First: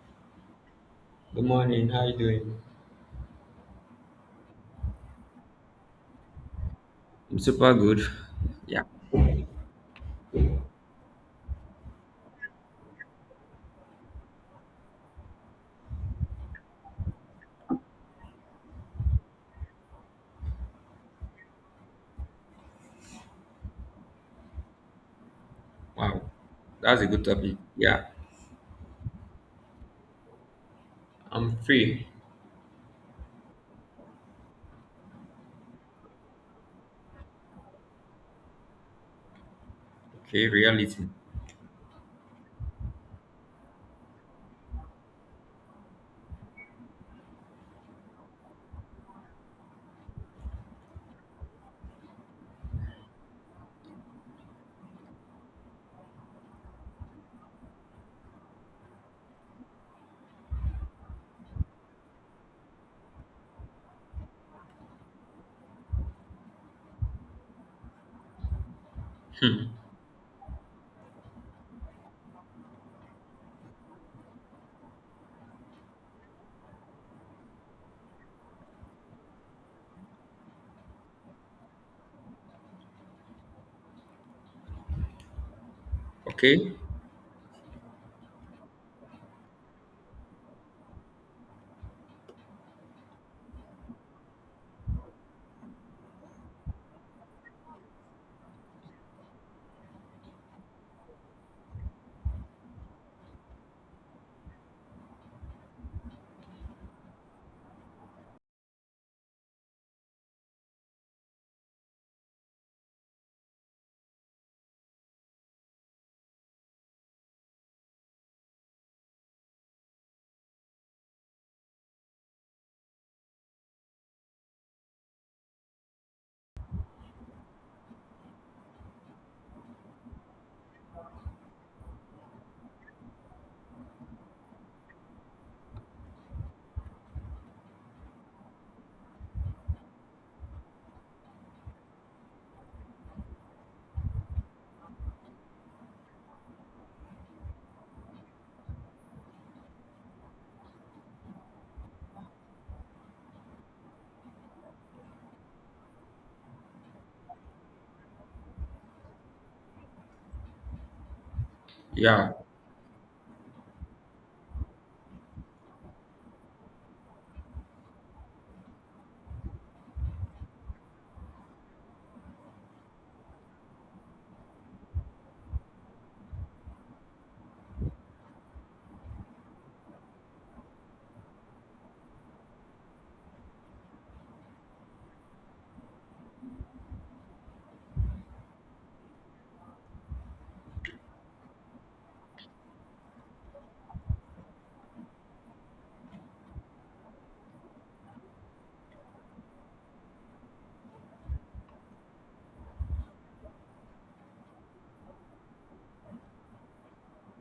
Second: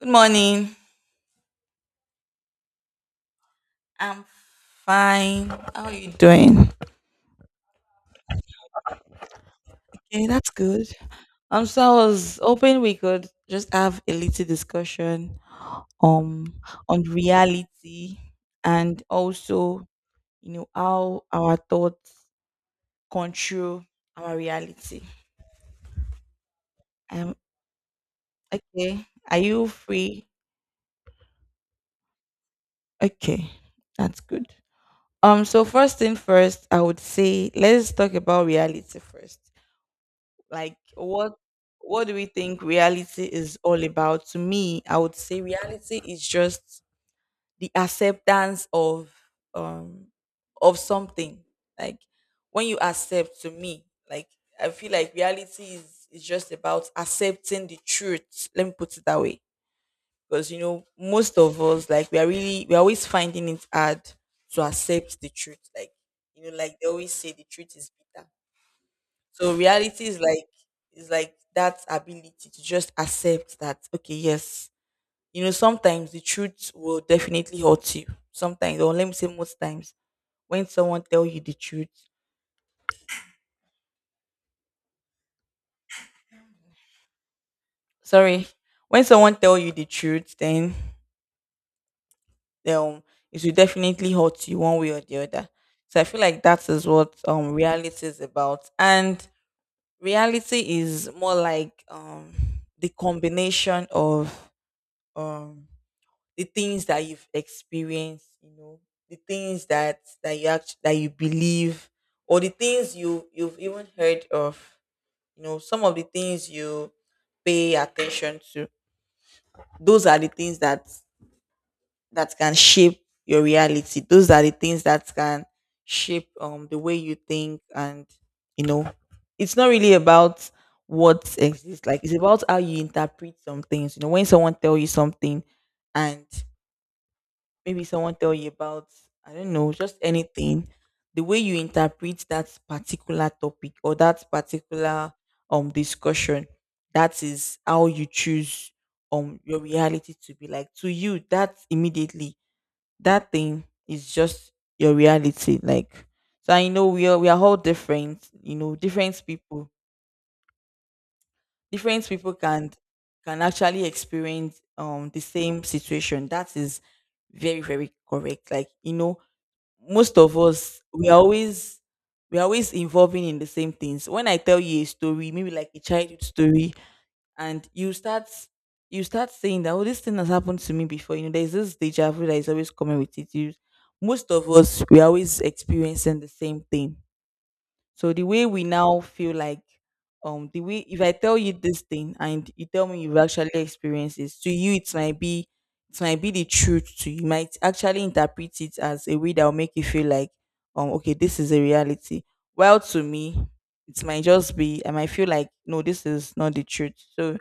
Good morning. Good morning. How you doing? I'm fine. How are you doing? I'm super good. Yeah. Okay, that's good. So I was hoping we could just have a little discussion um on reality and also, how our thoughts control our reality. Wow, that's a good Um, topic. Yeah. okay. Are you free? I'm free. Okay, that's good. So first thing first, I would say let's talk about reality first. Okay. Like Reality. what do we think reality is all about? To me, I would say reality is just the acceptance um of something. Like when you accept to me, like I feel like reality is just about accepting the truth. Let me put it that way. Because you know, most of us like we are really we're always finding it hard to accept the truth. Like you know, like they always say the truth is bitter, so Hmm. reality is like that ability to just accept that okay, yes, you know, sometimes the truth will definitely hurt you. Sometimes, or let me say most times, when someone tell you the truth, Okay. sorry, when someone tell you the truth, then um it will definitely hurt you one way or the other. So I feel like that is what reality is about. And reality is more like the combination of um the things that you've experienced, you know, the things that you believe, or the things you've even heard of, you know, some of the things you pay attention to. Those are the things that can shape your reality. Those are the things that can shape the way you think, and you know it's not really about what exists, like it's about how you interpret some things. You know, when someone tell you something and maybe someone tell you about, I don't know, just anything, the way you interpret that particular topic or that particular discussion, that is how you choose your reality to be. Like to you that immediately, that thing is just your reality. Like so I know we are all different. You know, different people, different Yeah. people can actually experience the same situation. That is very very correct. Like you know, most of us we are always involving in the same things. When I tell you a story, maybe like a childhood story, and you start saying that, oh, this thing has happened to me before, you know, there's this deja vu that is always coming with it. You, most of us we are always experiencing the same thing. So the way we now feel like the way if I tell you this thing and you tell me you've actually experienced this, to you it might be the truth to you. You might actually interpret it as a way that will make you feel like okay, this is a reality. Well to me, it might just be, I might feel like no, this is not the truth. So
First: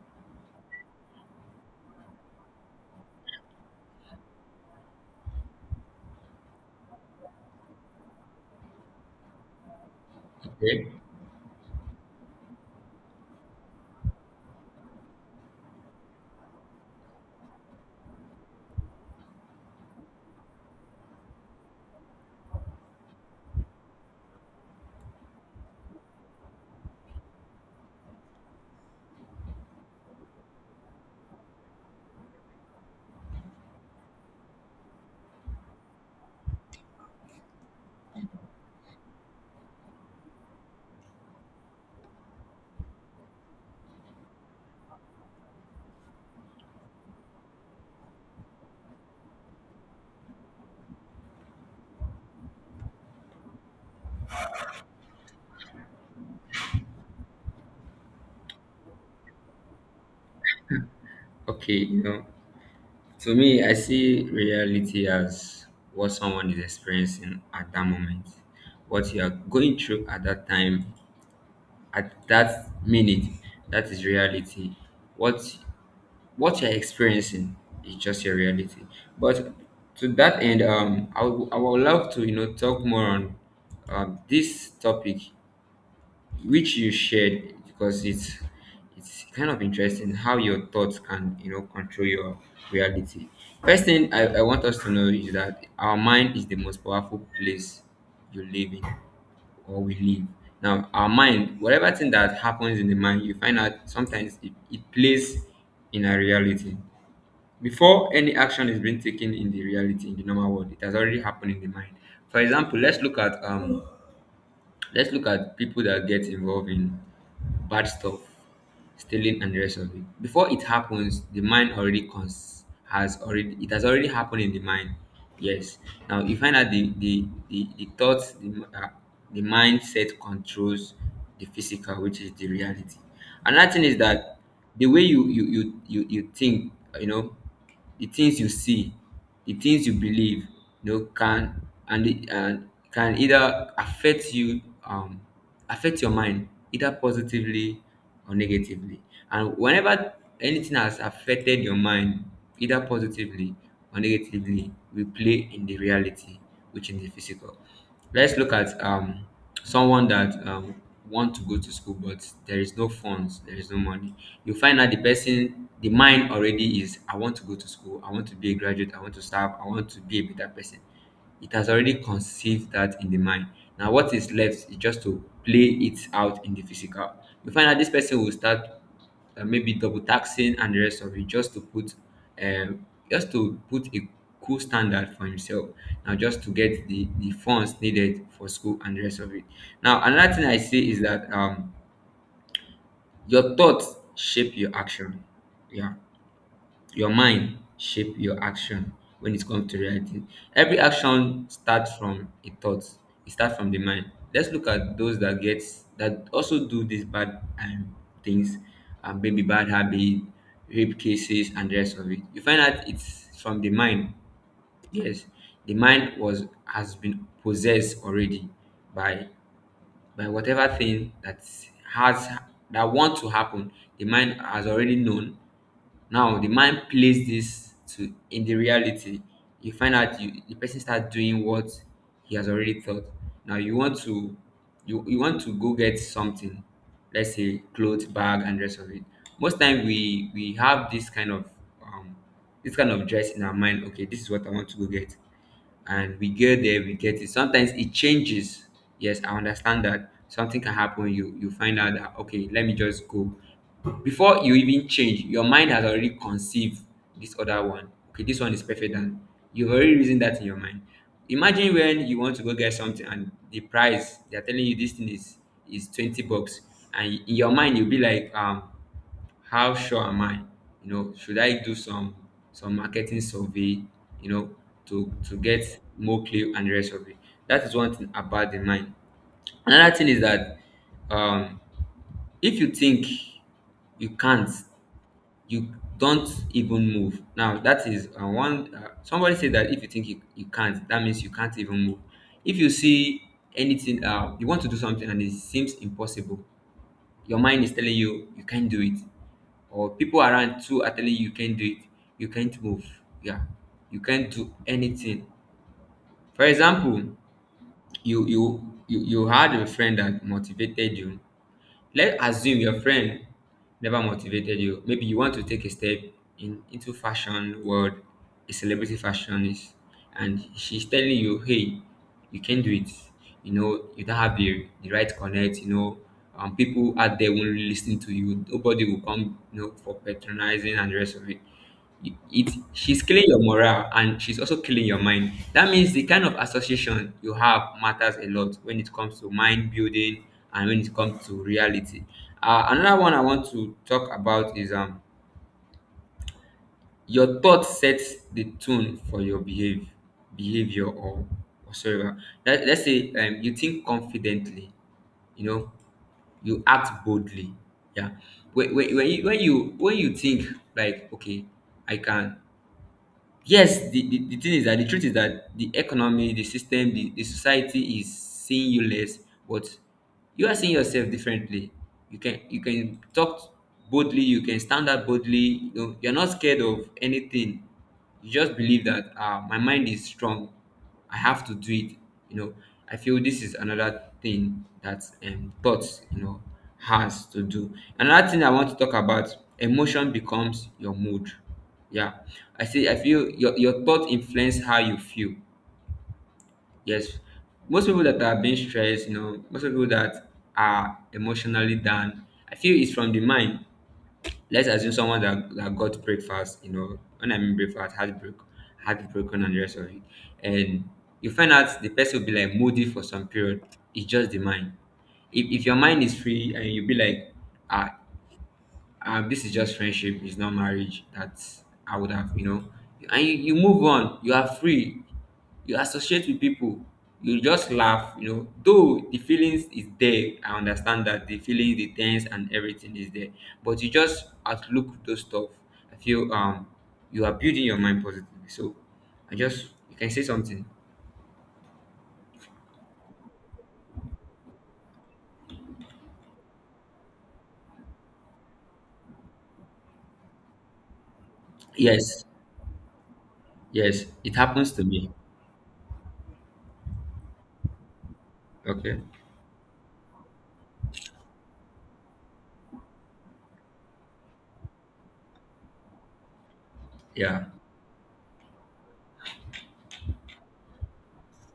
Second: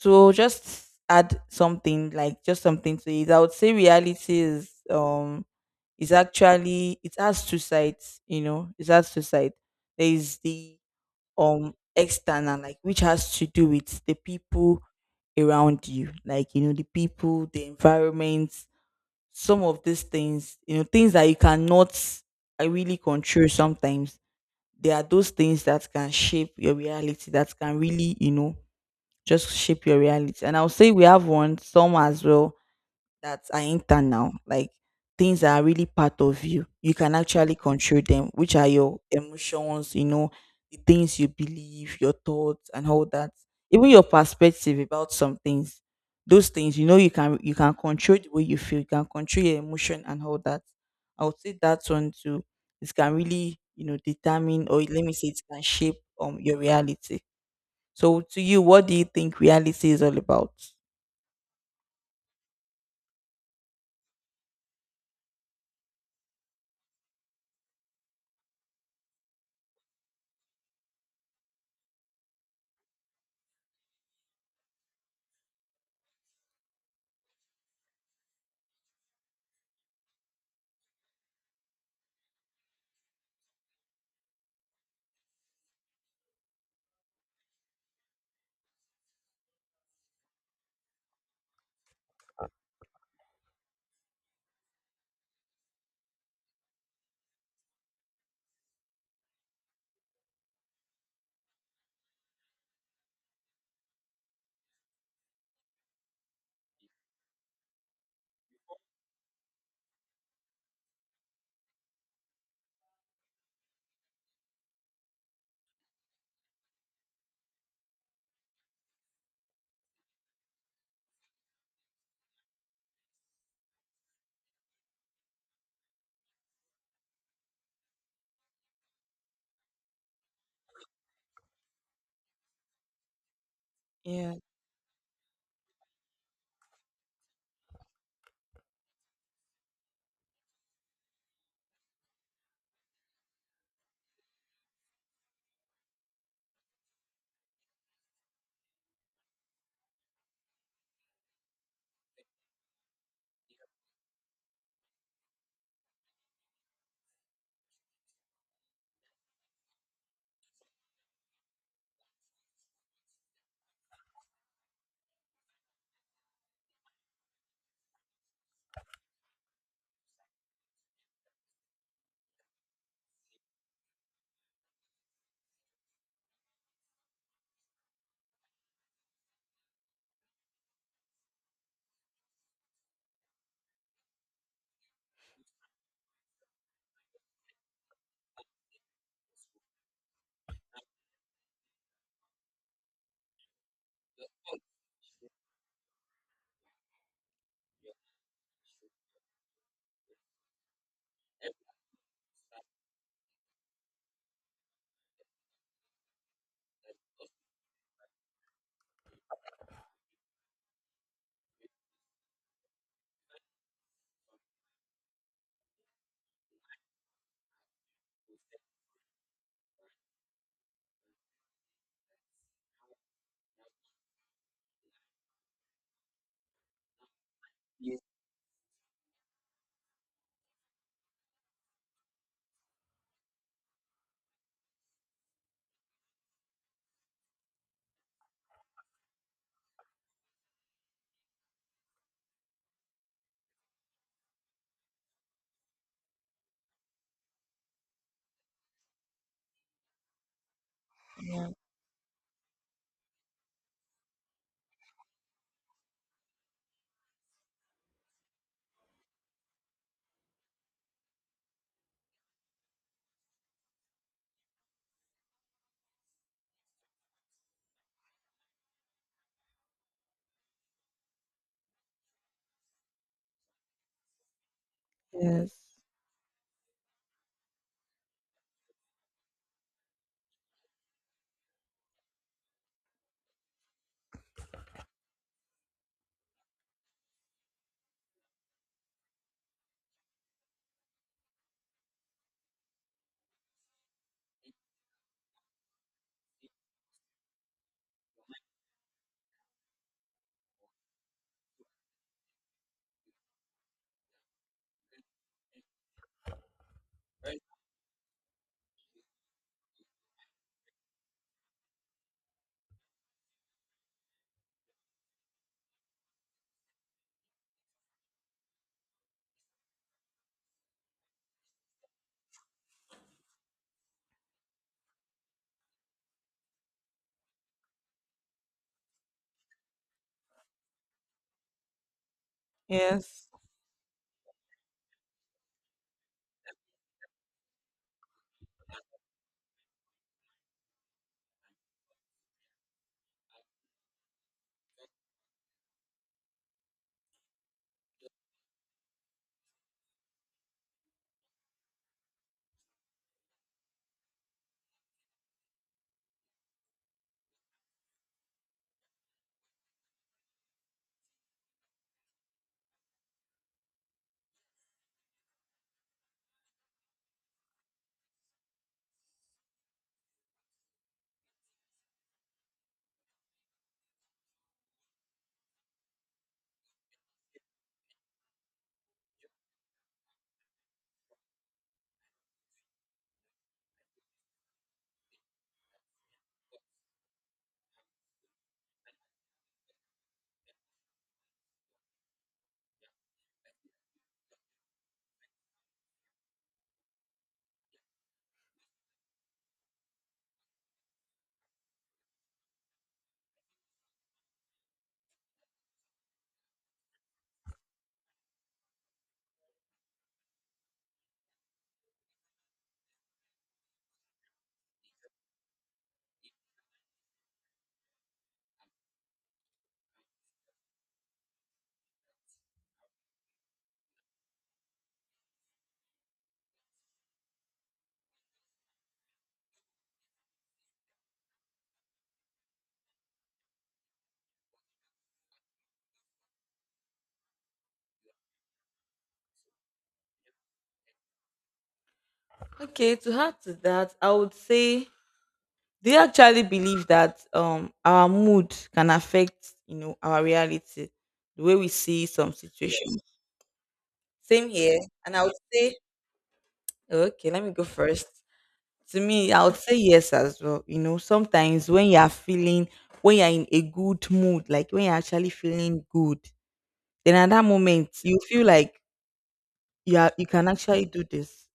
to just add something, like just something to it, I would say reality is it's actually, it has two sides. You know, it has two sides. There is the Okay. External, like, which has to do with the people around you, like, you know, the people, the environment, some of these things, you know, things that you cannot really control sometimes. There are those things that can shape your reality, that can really, you know, just shape your reality. And I'll say we have one some as well that are internal, like things that are really part of you. You can actually control them, which are your emotions, you know, the things you believe, your thoughts and all that. Even your perspective about some things. Those things, you know, you can control the way you feel, you can control your emotion and all that. I would say that one too. It can really, you know, determine, or let me say, it can shape your reality. So to you, what do you think reality is all about? Okay. You know, to me, I see reality as what someone is experiencing at that moment, what you are going through at that time, at that minute. That is reality. What you're experiencing is just your reality. But to that end, I would love to, you know, talk more on this topic which you shared, because it's kind of interesting how your thoughts can, you know, control your reality. First thing I want us to know is that our mind is the most powerful place you live in, or we live. Now, our mind, whatever thing that happens in the mind, you find out sometimes it plays in our reality. Before any action is being taken in the reality, in the normal world, it has already happened in the mind. For example, let's look at people that get involved in bad stuff, stealing and the rest of it. Before it happens, the mind already cons- has already it has already happened in the mind. Yes. Now you find out the thoughts, uh, the mindset controls the physical, which is the reality. Another thing is Yeah. that the way you think, you know, the things you see, the things you believe, you know, can and can either affect you, affect your mind either positively or negatively. And whenever anything has affected your mind either positively or negatively, we play in the reality, which in the physical. Let's look at someone that want to go to school, but there is no funds, there is no money. You find out the person, the mind already is, I want to go to school, I want to be a graduate, I want to serve, I want to be a better person. It has already conceived that in the mind. Now what is left is just to play it out in the physical. You find out this person will start, maybe double taxing and the rest of it, um, just to put a cool standard for himself, now just to get the funds needed for school and the rest of it. Now another thing I see is that, your thoughts shape your action. Yeah, your mind shape your action when it comes to reality. Every action starts from a thought, it starts from the mind. Let's look at those that get, that also do these bad, things, maybe bad habit, rape cases and the rest of it. You find out it's from the mind. Yes, the mind was has been possessed already by by whatever thing that has, that want to happen. The mind has already known. Now the mind plays this to in the reality. You find out you the person starts doing what he has already thought. Now you want to, you want to go get something, let's say clothes, bag and rest of it. Most time we have um, um this kind of dress in our mind. Okay, this is what I want to go get, and we get there, we get it, sometimes it changes. Yes, I understand that something can happen. Yeah. You find out that okay, let me just go. Before you even change, your mind has already conceived this other one, okay, this one is perfect, and you've already reasoned that in your mind. Imagine when you want to go get something and the price they're telling you this thing is 20 bucks, and in your mind you'll be like, how sure am I? You know, should I do some marketing survey, you know, to Yes. get more clear and the rest of it. That is one thing about the mind. Another thing is that, um, if you think you can't, you don't even move. Now that is one. Somebody said that if you think you can't, that means you can't even move. If you see anything, you want to do something and it seems impossible, your mind is telling you you can't do it, or people around too are telling you you can't do it. You can't move, yeah, you can't do anything. For example, you had a friend that motivated you. Let's assume your friend never motivated you. Maybe you want to take a step in, into fashion world, a celebrity fashionist, and she's telling you, hey, you can do it. You know, you don't have the, right connect, you know. People out there won't listen to you. Nobody will come, you know, for patronizing and the rest of it. She's killing Yes. your morale, and she's also killing your mind. That means the kind of association you have matters a lot when it comes to mind building and when it comes to reality. Another one I want to talk about is, your thought sets the tone for your behavior or whatsoever. Let's say, you think confidently, you know, you act boldly. Yeah, when you think like, okay, I can. Yes, the thing is that the truth is that the economy, the system, the society is seeing you less, but you are seeing yourself differently. You can, you can talk boldly, you can stand up boldly. You know, you're not scared of anything. You just believe that, my mind is strong, I have to do it. You know, I feel this is another thing that, thoughts, you know, has to do. Another thing I want to talk about: emotion becomes your mood. Yeah, I see. I feel your thought influence how you feel. Yes, most people that are being stressed, you know, most people that are emotionally down, I feel it's from the mind. Let's assume someone that got breakfast, you know, when I mean breakfast, heartbreak, heartbroken and the rest of it, and you find out the person will be like moody for some period. It's just the mind. If your mind is free and you be like, ah, this is just friendship, it's not marriage. That's I would have, you know. And you move on, you are free, you associate with people, you just laugh, you know. Though the feelings is there, I understand that the feelings, the tense, and everything is there, but you just outlook those stuff. I feel you are building your mind positively. So I just, you can say something. Okay, to add to that, I would say, do you actually believe that our mood can affect, you know, our reality, the way we see Yes, some situations? yes, it Same happens here. to me. And I would say, okay, let me go first. To Okay, me, I would say yes as well. You know, sometimes when you are feeling, when you're in a good mood, like when you're actually feeling good, then at that yeah, moment you feel like you are, you can actually do this.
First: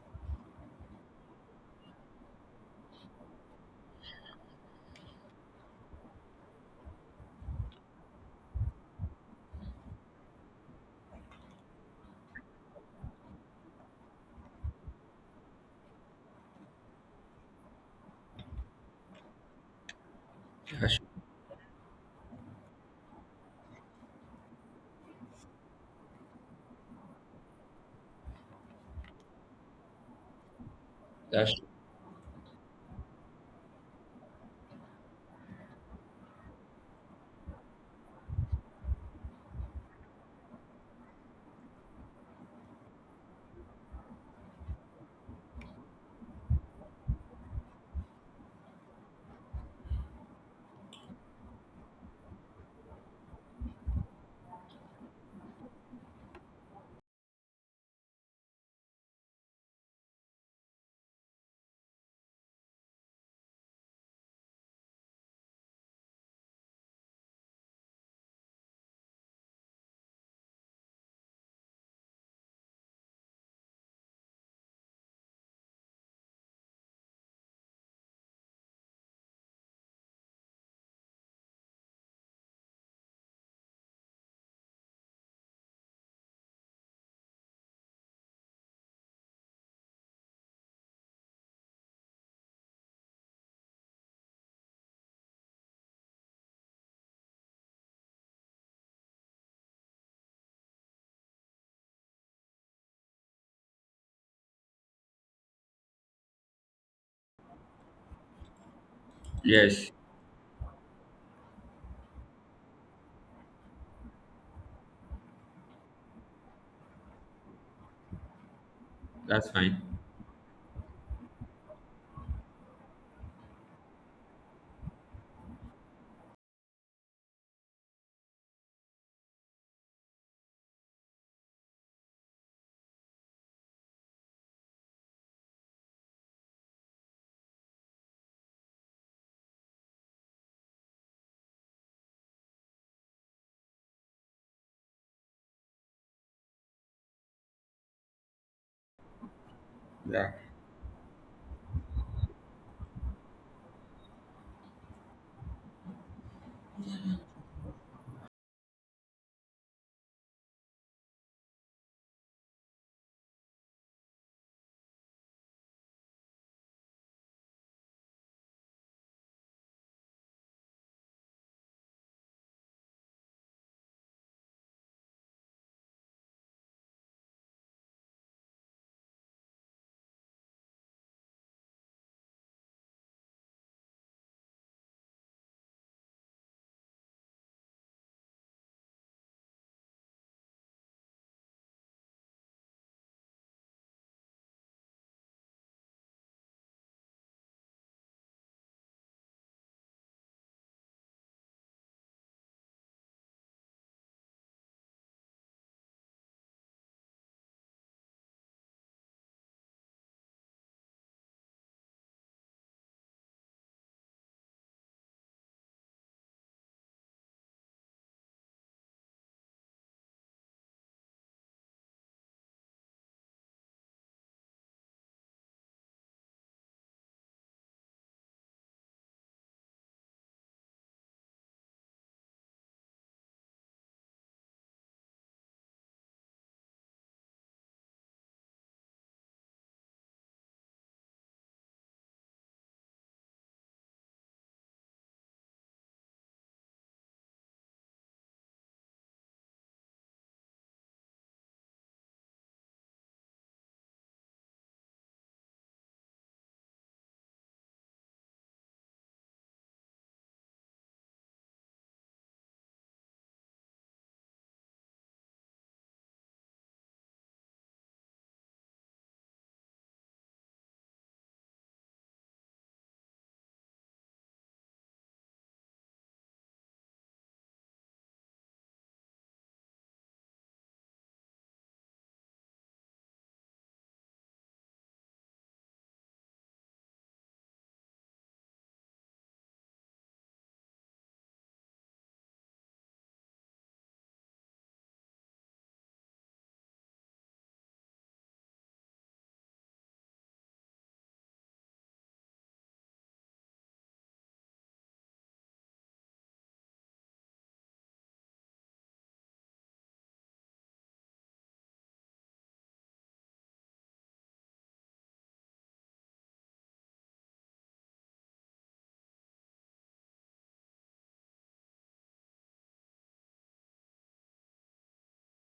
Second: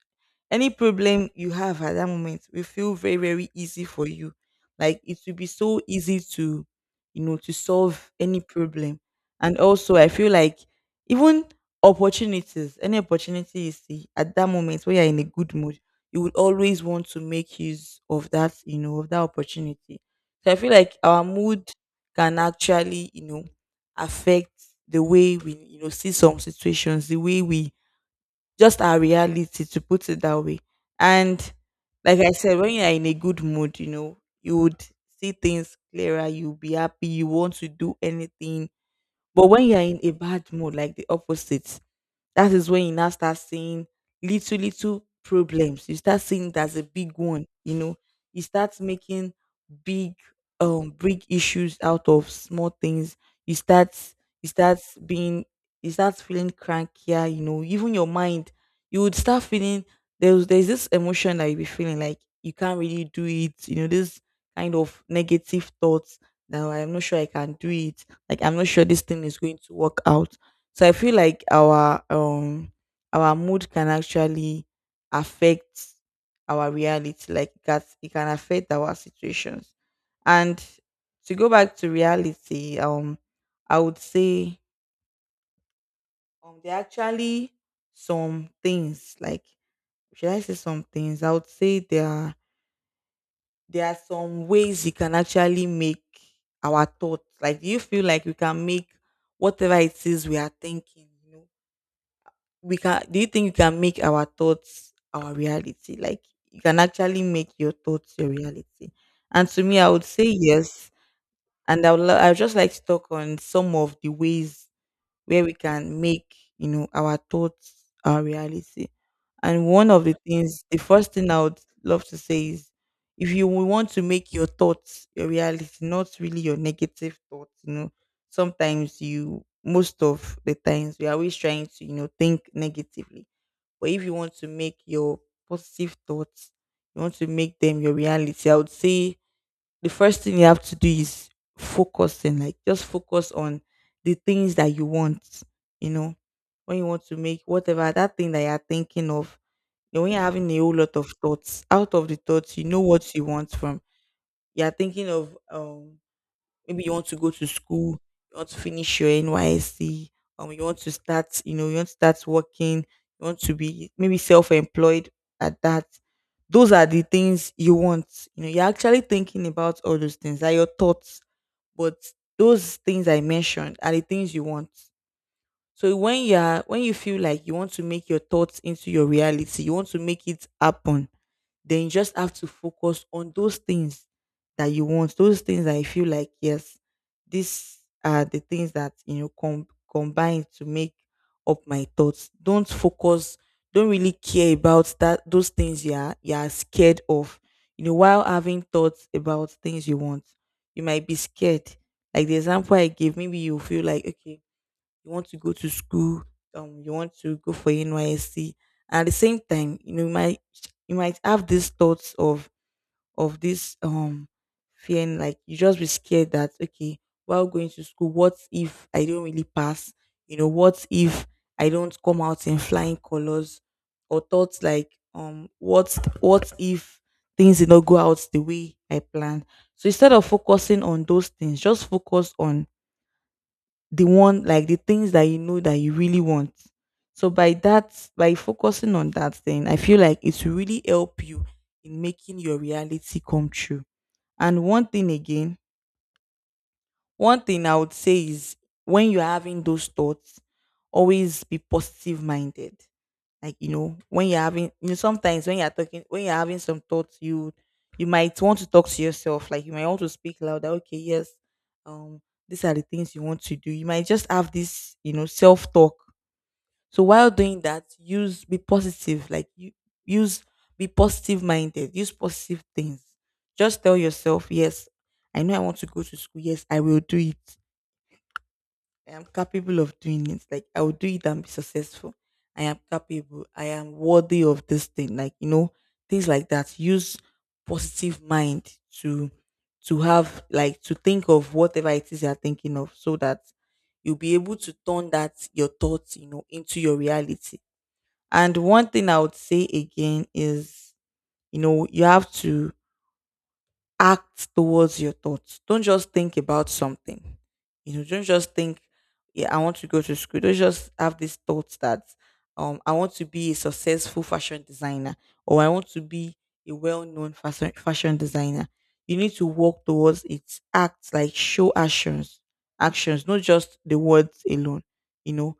Any problem you have at that moment will feel very very easy for you, like it will be so easy to, you know, to solve any problem. And also I feel like even opportunities, any opportunity you see at that moment, when you're in a good mood, you would always want to make use of that, you know, of that opportunity. So I feel like that's, our mood can actually, you know, affect the way we, you know, see some situations, the way we, just our reality, to put it that way. And that's, like I said, when you are in a good mood, you know, you would see things clearer, you'll be happy, you want to do anything. But when you're in a bad mood, like the opposite, that is when you now start seeing little, little problems. You start seeing it as a big one, you know. You start making big big issues out of small things. You start you start being, you start feeling crankier, you know, even your mind, you would start feeling there's this emotion that you be feeling like you can't really do it, you know, this kind of negative thoughts that "Oh, I'm not sure I can do it, like I'm not sure this thing is going to work out." So I feel like our mood can actually affect our reality. Like that it can affect our situations. And to go back to reality, I would say there are actually some things, like, should I say some things? I would say there are, there are some ways you can actually make our thoughts. Like, do you feel like we can make whatever it is we are thinking, you know? We can, do you think you can make our thoughts our reality, like you can actually make your thoughts your reality? And to me I yes, would say yes. And I would just like to talk on some of the ways where we can make, you know, our thoughts our reality. that's And fine. one of the things, the first thing I would love to say is, if you want to make your thoughts your reality, not really your negative thoughts, you know, sometimes you, most of the times we are always trying to, you know, think negatively. But if you want to make your positive thoughts, you want to make them your reality, I would say the first thing you have to do is focusing, like just focus on the things that you want, you know, when you want to make whatever that thing that you're thinking of. You know, when you're Yeah. having a whole lot of thoughts, out of the thoughts, you know what you want from. You're thinking of maybe you want to go to school, you want to finish your NYSC, you want to start, you know, you want to start working, you want to be maybe self-employed at that. Those are the things you want. You know, you're actually thinking about all those things. Are your thoughts, but those things I mentioned are the things you want. So when you're, when you feel like you want to make your thoughts into your reality, you want to make it happen, then you just have to focus on those things that you want, those things that you feel like, yes, these are the things that, you know, combine to make up my thoughts. Don't focus, don't really care about that, those things you are, you are scared of, you know, while having thoughts about things you want. You might be scared, like the example I gave, maybe you feel like okay, you want to go to school, you want to go for NYSC. And at the same time, you know, you might, you might have these thoughts of this feeling like you just be scared that okay, while going to school, what if I don't really pass? You know, what if I don't come out in flying colors? Or thoughts like what if things did not go out the way I planned? So instead of focusing on those things, just focus on the one, like the things that you know that you really want. So by that, by focusing on that thing, I feel like it's really help you in making your reality come true. And one thing again, one thing I would say is when you're having those thoughts, always be positive minded. Like, you know, when you're having sometimes when you're talking when you're having some thoughts, you might want to talk to yourself. Like you might want to speak louder, okay, yes, um, these are the things you want to do. You might just have this, you know, self talk. So while doing that, use be positive. Like you use be positive minded. Use positive things. Just tell yourself, yes, I know I want to go to school. Yes, I will do it. I am capable of doing it. Like I will do it and be successful. I am capable. I am worthy of this thing. Like you know, things like that. Use positive mind to to have like to think of whatever it is you're thinking of, so that you'll be able to turn that your thoughts, you know, into your reality. And one thing I would say again is, you know, you have to act towards your thoughts. Don't just think about something. You know, don't just think, yeah, I want to go to school. Don't just have these thoughts that I want to be a successful fashion designer or I want to be a well-known fashion designer. You need to work towards it. Act like show actions, actions, not just the words alone. You know,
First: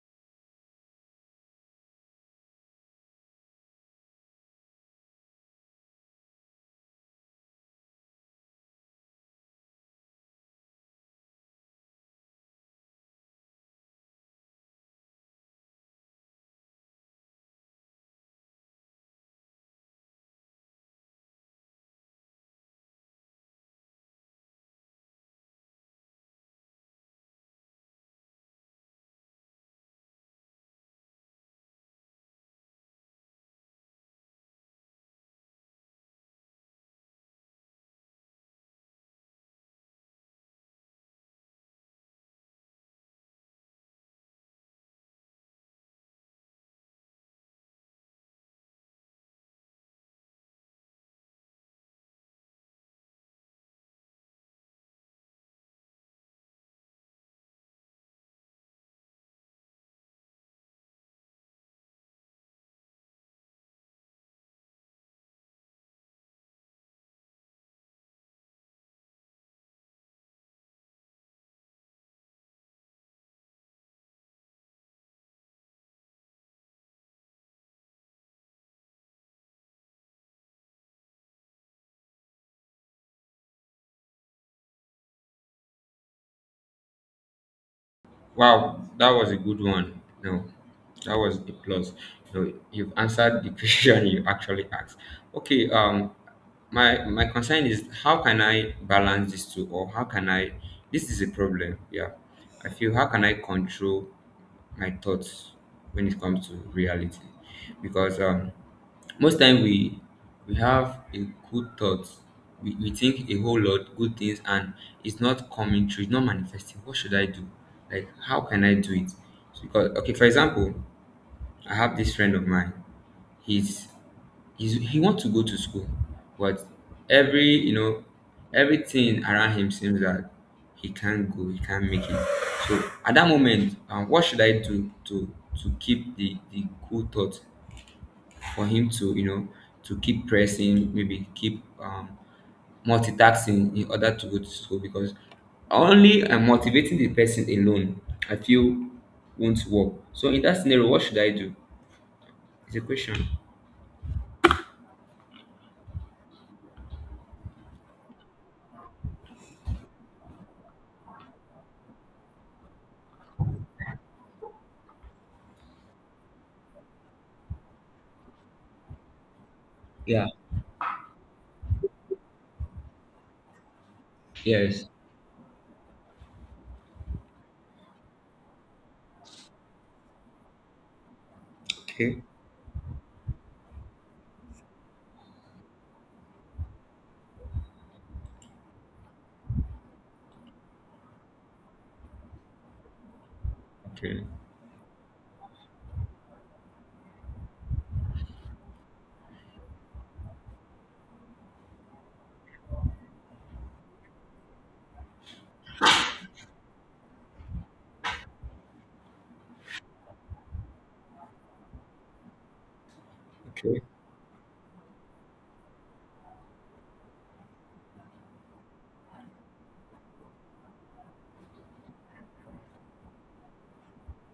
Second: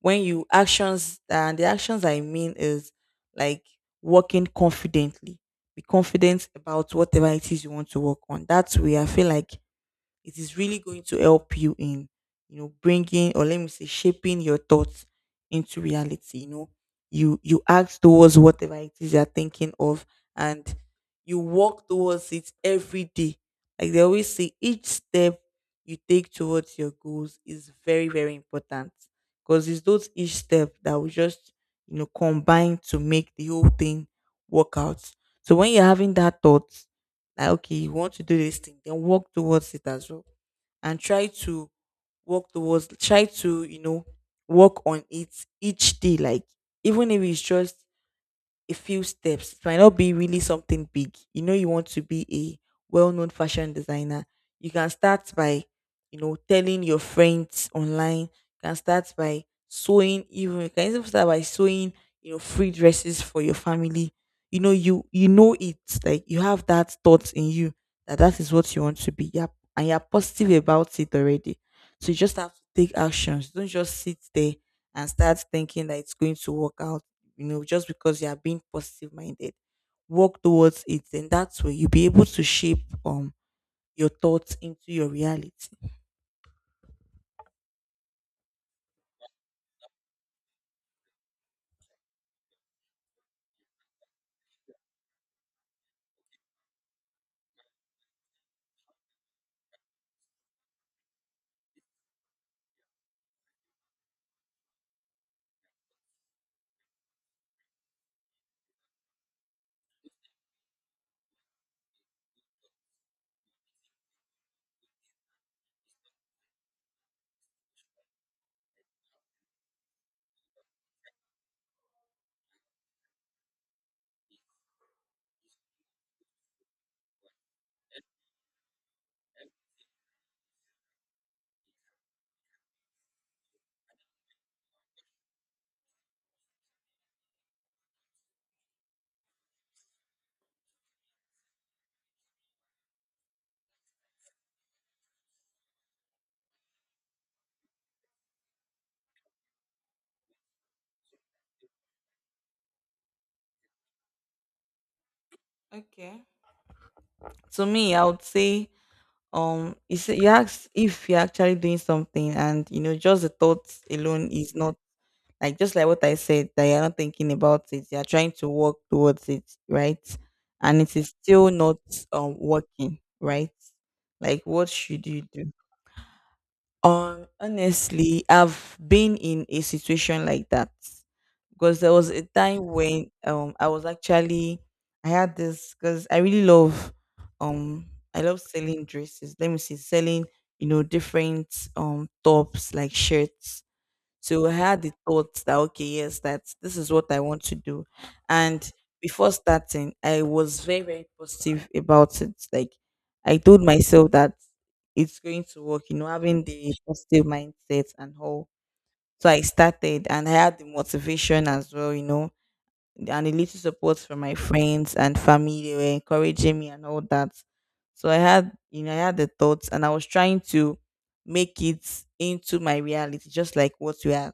when you actions and the actions I mean is like working confidently. Be confident about whatever it is you want to work on. That way I feel like it is really going to help you in, you know, bringing, or let me say, shaping your thoughts into reality, you know. You act towards whatever it is you're thinking of, and you walk towards it every day. Like they always say, each step you take towards your goals is very, very important because it's those each step that will just, you know, combine to make the whole thing work out. So when you're having that thought, like, okay, you want to do this thing, then walk towards it as well, and try to work towards, try to, you know, work on it each day, like, even if it's just a few steps. It might not be really something big. You know, you want to be a well known fashion designer. You can start by, you know, telling your friends online. You can start by sewing, even you can even start by sewing, you know, free dresses for your family. You know, you know it. Like you have that thought in you that is what you want to be. Yep. And you're positive about it already. So you just have to take actions. Don't just sit there and start thinking that it's going to work out, you know, just because you are being positive minded. Work towards it, and that's where you'll be able to shape your thoughts into your reality. Wow, that was a good one. No, that was a plus. No, you've answered the question you actually asked. Okay, my my concern is how can I balance these two, or how can I? This is a problem. Yeah, I feel how can I control my thoughts when it comes to reality, because, most time we have a good thought, we think a whole lot good things, and it's not coming true, it's not manifesting. What should I do? Like, how can I do it? So, because okay, for example, I have this friend of mine. he's he's, he wants to go to school, but every, you know, everything around him seems that he can't go, he can't make it. So at that moment, what should I do to keep the cool thoughts for him to, you know, to keep pressing, maybe keep, multitasking in order to go to school? Because only, motivating the person alone, I feel, won't work. So in that scenario, what should I do? It's a question. Okay. To me, I would say you say you ask if you're actually doing something and you know just the thoughts alone is not like just like what I said that you're not thinking about it, you're trying to work towards it, right? Yeah. And it is still not working, right? Like what Yes. should you do? Honestly, I've been in a situation like that because there was a Okay. time when I was actually I had this because I really love um I love selling dresses. Let me see, selling you know different tops like shirts. Okay. So I had the thoughts that, okay, yes, that's this is what I want to do. And before starting, I was very, very positive about it. Like I told myself that it's going to work, you know, having the positive mindset and all. So I started and I had the motivation as well, you know, and a little Okay. support from my friends and family. They were encouraging me and all that. So I had, you know, I had the thoughts and I was trying to make it into my reality, just like what we are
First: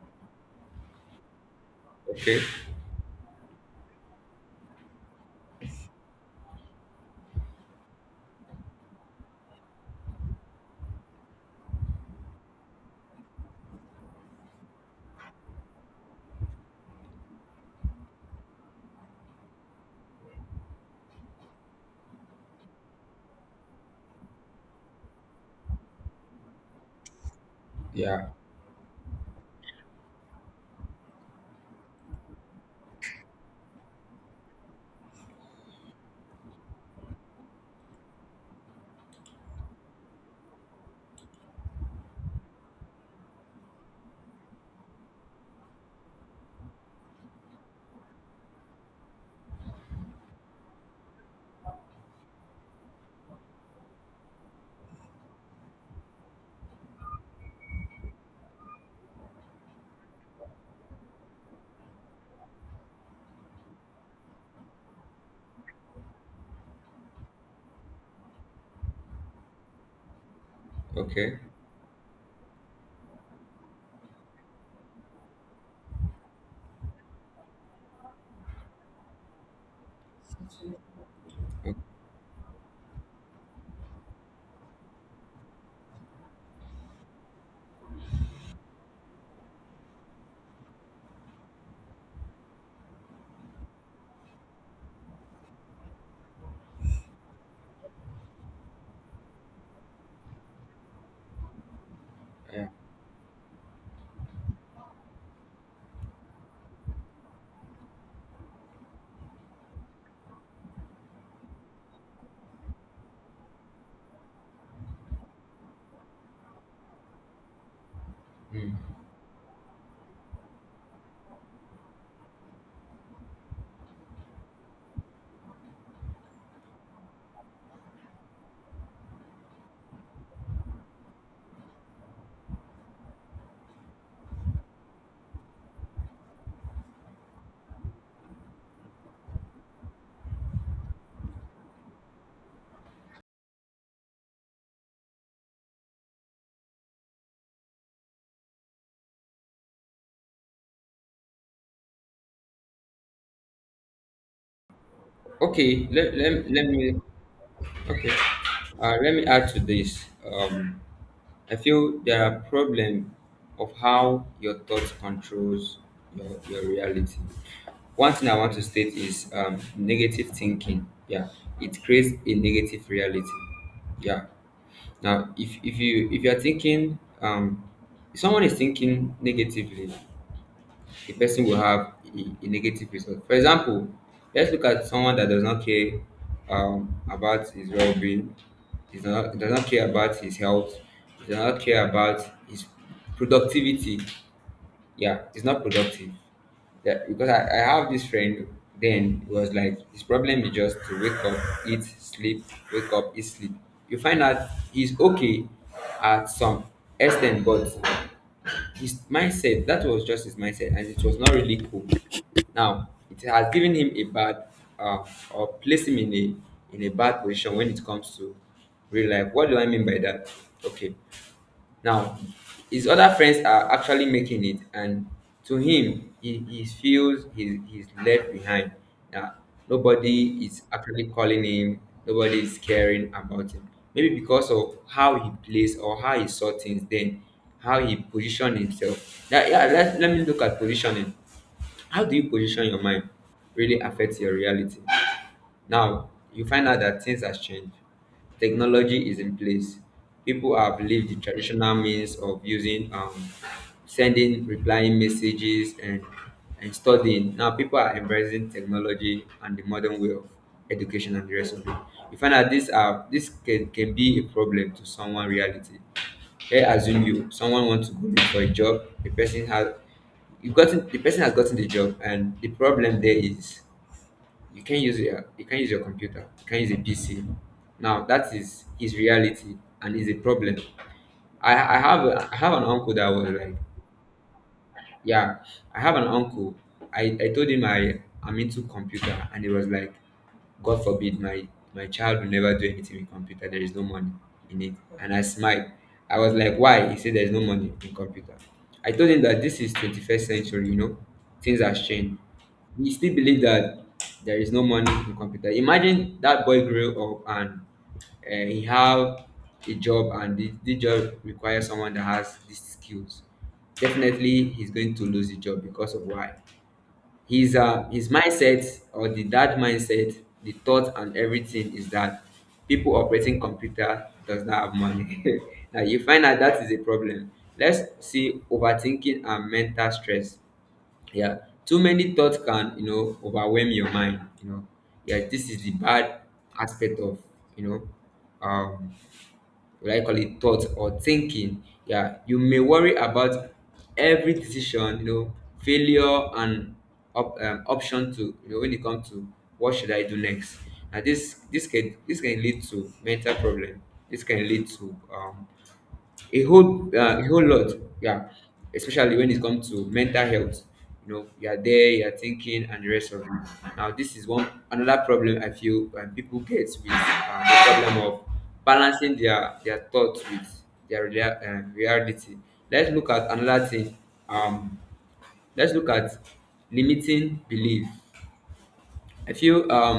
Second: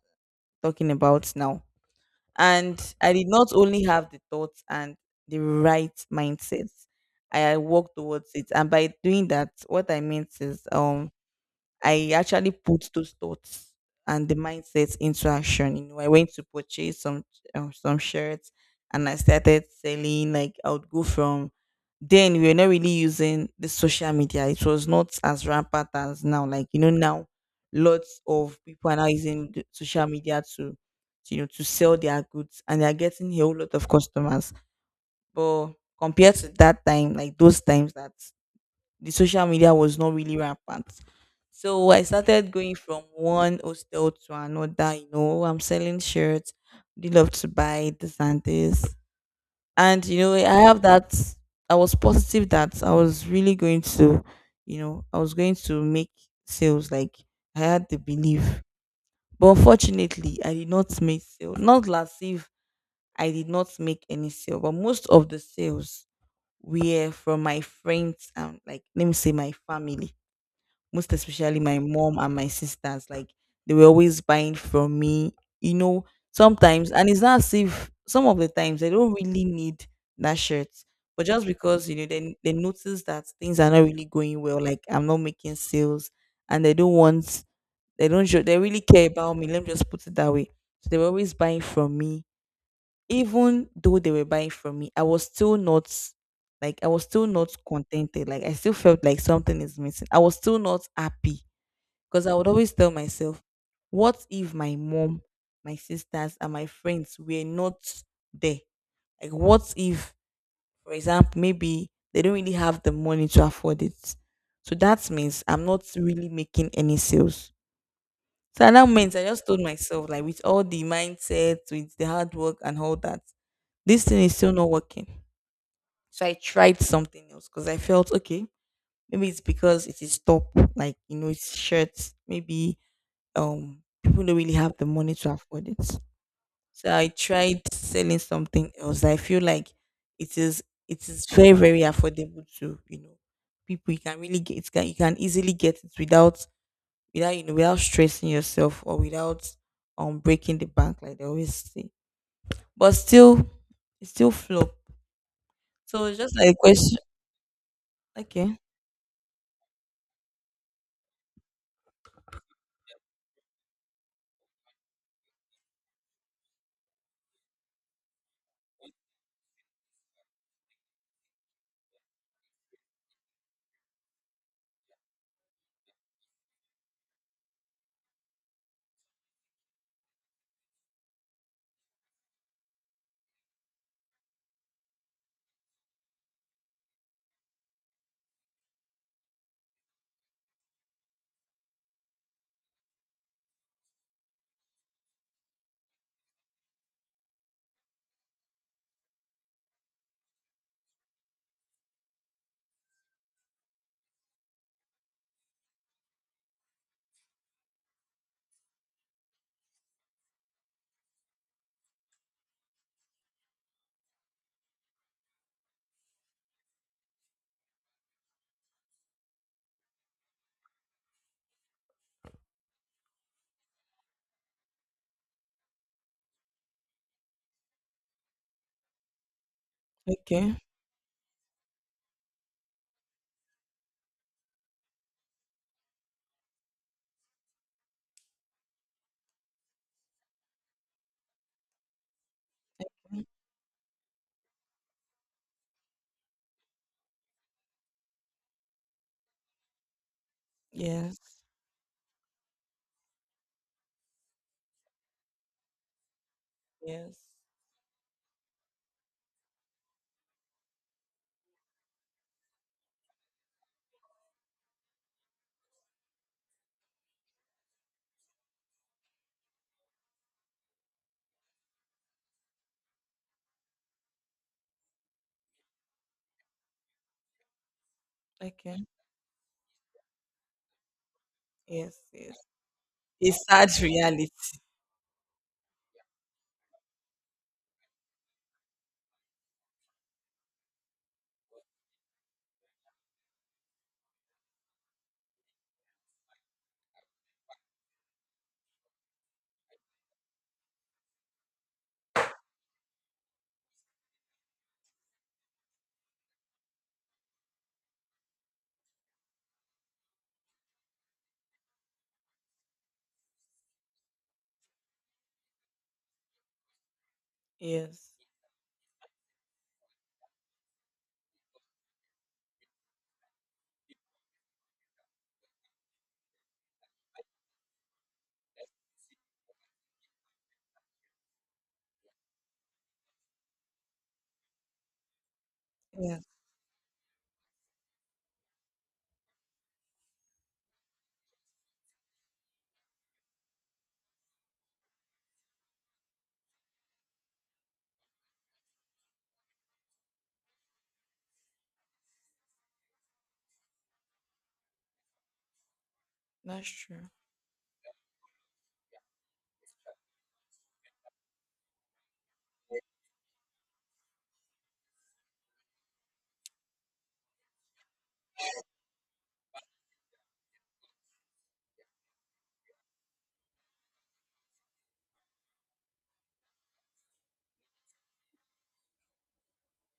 talking about now. Okay. And I did not only have the thoughts and the right mindset. I worked towards it. And by doing that, what I meant is I actually put those thoughts and the mindset into action. You know, I went to purchase some shirts, and I started selling. Like I would go from then we were not really using the social media. It was not as rampant as now. Like you know now, lots Yeah. of people are now using the social media to you know to sell their goods, and they are getting a whole lot of customers. But compared to that time, like those times that the social media was not really rampant. So I started going from one hostel to another, you know, I'm selling shirts, they love to buy this and this. And you know, I have that I was positive that I was really going to, you know, I was going to make sales. Like I had the belief. But unfortunately I did not make sales. Not last if I did not make any sale, but most of the sales were from my friends and like let me say my family, most Okay. especially my mom and my sisters. Like they were always buying from me, you know, sometimes, and it's not as if some of the times they don't really need that shirt. But just Okay, because, you know, they notice that things are not really going well, like I'm not making sales and they don't want they don't show they really care about me. Let me just put it that way. So they were always buying from me. Even though they were buying from me, I was still not like I was still not contented. Like I still felt like something is missing. I was still not happy because I would yeah. always tell myself, what if my mom, my sisters, and my friends were not there? Like, what if, for example, maybe they don't really have the money to afford it? So that means I'm not really making any sales. So at that means I just told myself, like, with all the mindset, with the hard work and all that, this thing is still not working. So I tried something else because I felt okay. Maybe it's because it is top, like you know, it's shirts. Maybe people don't really have the money to afford it. So I tried selling something else. I feel like it is very, very affordable to, you know, people. You can really get it, can you can easily get it without without you know without stressing yourself or without breaking the bank like they always say. But still, it still flop. Okay, So let, it's let, just like a let me. question. Okay, Okay, let me add to this. um I feel there are problem of how your thoughts controls your reality. One thing I want to state is, negative thinking. Yeah, it creates a negative reality. Yeah. Now, if you are thinking, if someone is thinking negatively, the person will have a negative result. For example, let's look at someone that does not care, about his well being, does not care about his health, does not care about his productivity. Yeah, he's not productive. Yeah, because I have this friend, then it was like his problem is just to wake up, eat, sleep, wake up, eat, sleep. You find out he's okay at some extent, but his mindset, that was just his mindset and it was not really cool. Now it has given him a bad uh, or placed him in a bad position when it comes to real life. What do I mean by that? Okay, now, his other friends are actually making it, and to him, he feels he's left behind. Now, nobody okay, is actually calling him, nobody is caring about him. Maybe because of how he plays or how he saw things then, how he positioned himself. That, yeah, let me look at positioning. How do you position your mind mm, really affects your reality? Now, you find out that things has changed. Technology is in place. People have left the yes, traditional means of using, sending, replying messages, and yes, studying. Now, people are embracing technology and the modern way of education and the rest of it. You find out this can be a problem to someone reality. Hey, assume you someone wants to go look for a job. The person has you gotten the person has gotten the job, and the problem there is you can't use your computer, you can't use a PC. Now that is okay, his reality and is a problem. I yes, have a, I yes. have an uncle that was It's like, sad reality. yeah, I have an uncle. I told him I'm into computer and he was like, God forbid, my child will never do anything with computer. There is no money in it. And I smiled. I was like, why? He said there's no money in computer. I told him that this is 21st century, you know, things have changed. He still believe that there is no money in computer. Imagine that boy grew up and he have a job and the job requires someone that has these skills. Definitely he's going to lose the job because of why? His his Yes. mindset, or the that mindset, the thought, and everything is that people operating computer does not have money now you find out that is a problem. Let's see, overthinking and mental stress. Yeah, too many thoughts can, you know, overwhelm your mind, you know. Yeah, this is the Yeah. bad aspect of, you know, will I call it thought or thinking. Yeah, you may worry about every decision, you know, failure and option to, you know, when it comes to what should I do next. Now this can, this can lead to mental problem. This can lead to, That's true. A whole lot. Yeah, especially when it comes to mental health. You know, you're there, you're thinking and the rest of it. Now this is one another problem I feel people get with, the problem of balancing their thoughts with their reality. Let's look at another thing. um let's look at limiting belief. I feel,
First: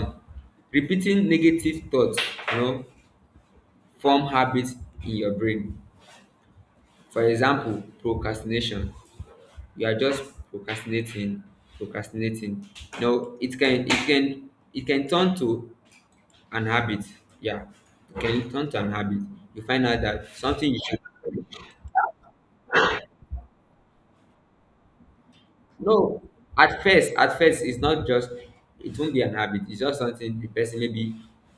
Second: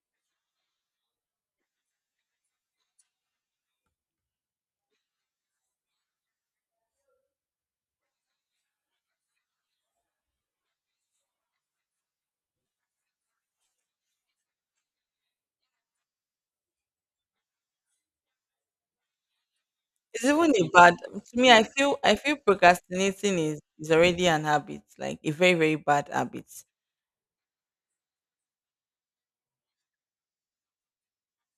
repeating negative thoughts, you know, form habits in your brain. For example, procrastination. You are just procrastinating, procrastinating. No, it can, it can turn to an habit. Yeah, it can turn to an habit. You find out that It's even a something you bad should. to me. I feel procrastinating is already an habit, like a very, very bad No, habit. At first it's not just, it won't be an habit. It's just something the person maybe,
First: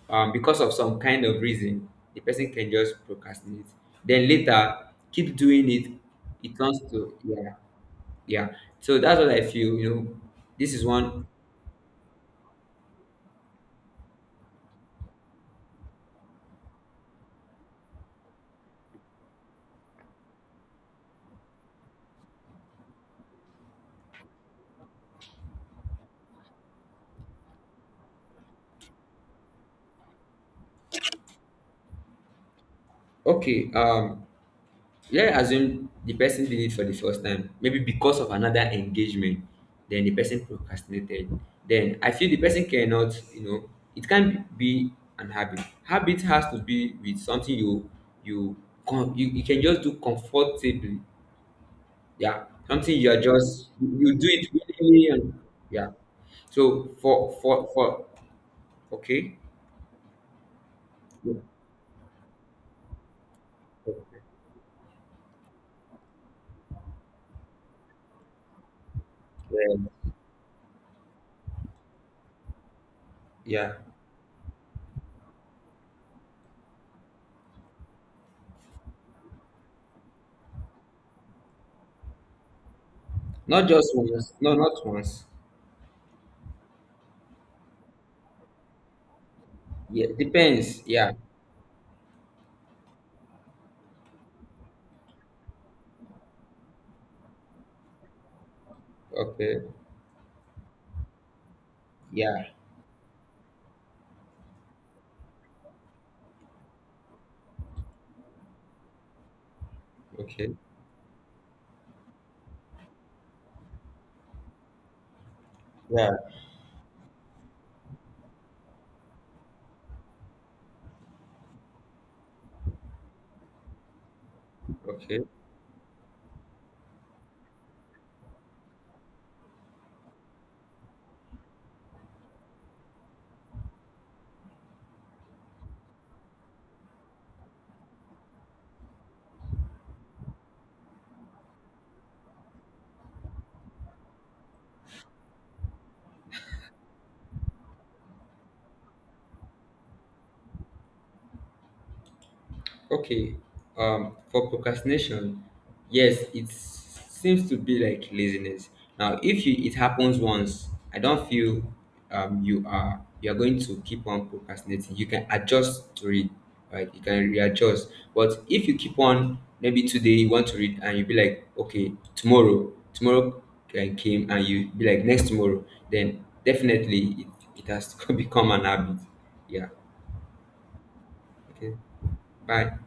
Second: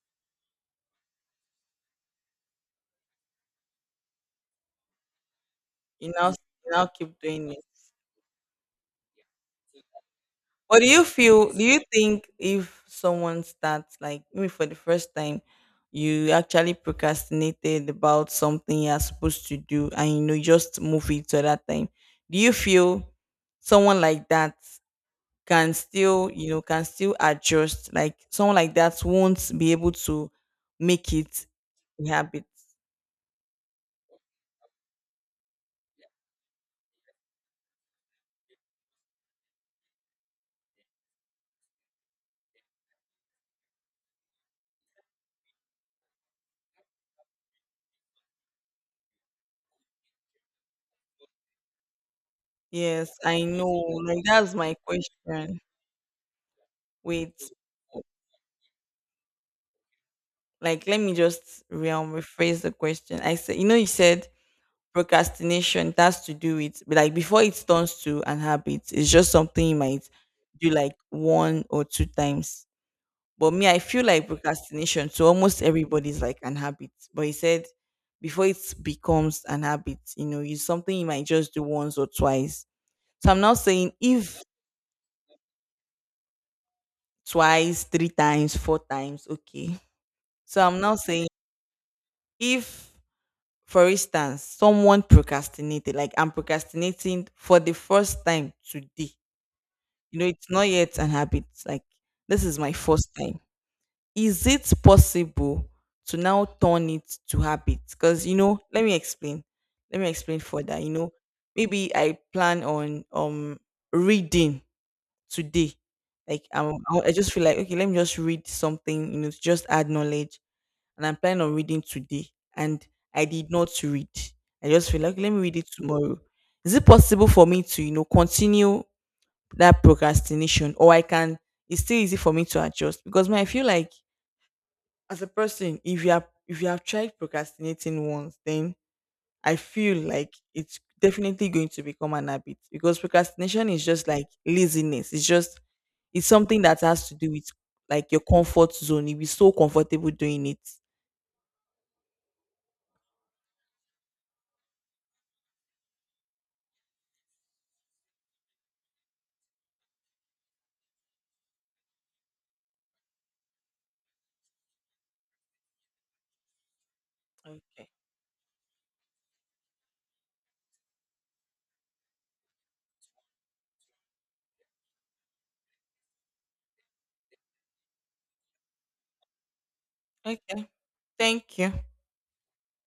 because of some kind of reason, the person can just procrastinate, then later keep doing it. You now, It you turns now to, keep doing yeah. it. Yeah, so that's what I feel, you know. This What is do you one. feel? Do you think if someone starts like maybe for the first time, you actually procrastinated about something you're supposed to do, and you know you just move it to that time? Do you feel someone like that? Can still you know can still adjust like someone like that won't be able to make it a habit? Okay, yeah, us assume the person did it for the first time, maybe because of another engagement, then the person procrastinated. Then I feel the person cannot, you know, it can't be an habit. Habit has to be with something you you you, you can just do comfortably. Yeah, something Yes, you are I just know. You Like do it that's my willingly and question. yeah. So Wait. For, okay, Like let me just rephrase the question. I said you know you um, said procrastination it has to do with but like before it turns to an habit it's just something you might do like one or two times. But me, yeah, I feel like procrastination to almost everybody is like an habit. But he said before it becomes an habit, you know, it's something you might just do once or twice. So I'm not not just saying once, if no, not once. twice, three times, four times, okay. Yeah, So I'm depends. not Yeah, saying if, for instance, someone procrastinated, like I'm procrastinating for the first time today. okay, You know, it's not yet an habit. Like this yeah. is my first time. Is it possible to now turn it to habit? Because you know, let me explain. Let me explain Okay. further. You know, maybe I plan on reading today. Yeah. Like um, I just feel like okay, let me just read something. You know, to just add knowledge. And I'm planning on reading today, and I did not read. I just feel like okay, Okay. let me read it tomorrow. Is it possible for me to you know continue that procrastination, or I can? It's still easy for me to adjust because man, I feel like as a person, if you have tried procrastinating once, then I feel like it's definitely going to become an habit because procrastination is just like laziness. It's just it's something that has to do with like your comfort zone. You'll be so comfortable doing it. Okay. For procrastination, yes, it seems to be like laziness. Now, if you it happens once, I don't feel you are going to keep on procrastinating. You can adjust to it, right? You can Okay. readjust. But if you keep on, maybe today you want to read and you be like, okay, tomorrow, came and you be like next tomorrow, then definitely it, it has become an habit. Yeah. Okay. Thank you. Okay. Bye.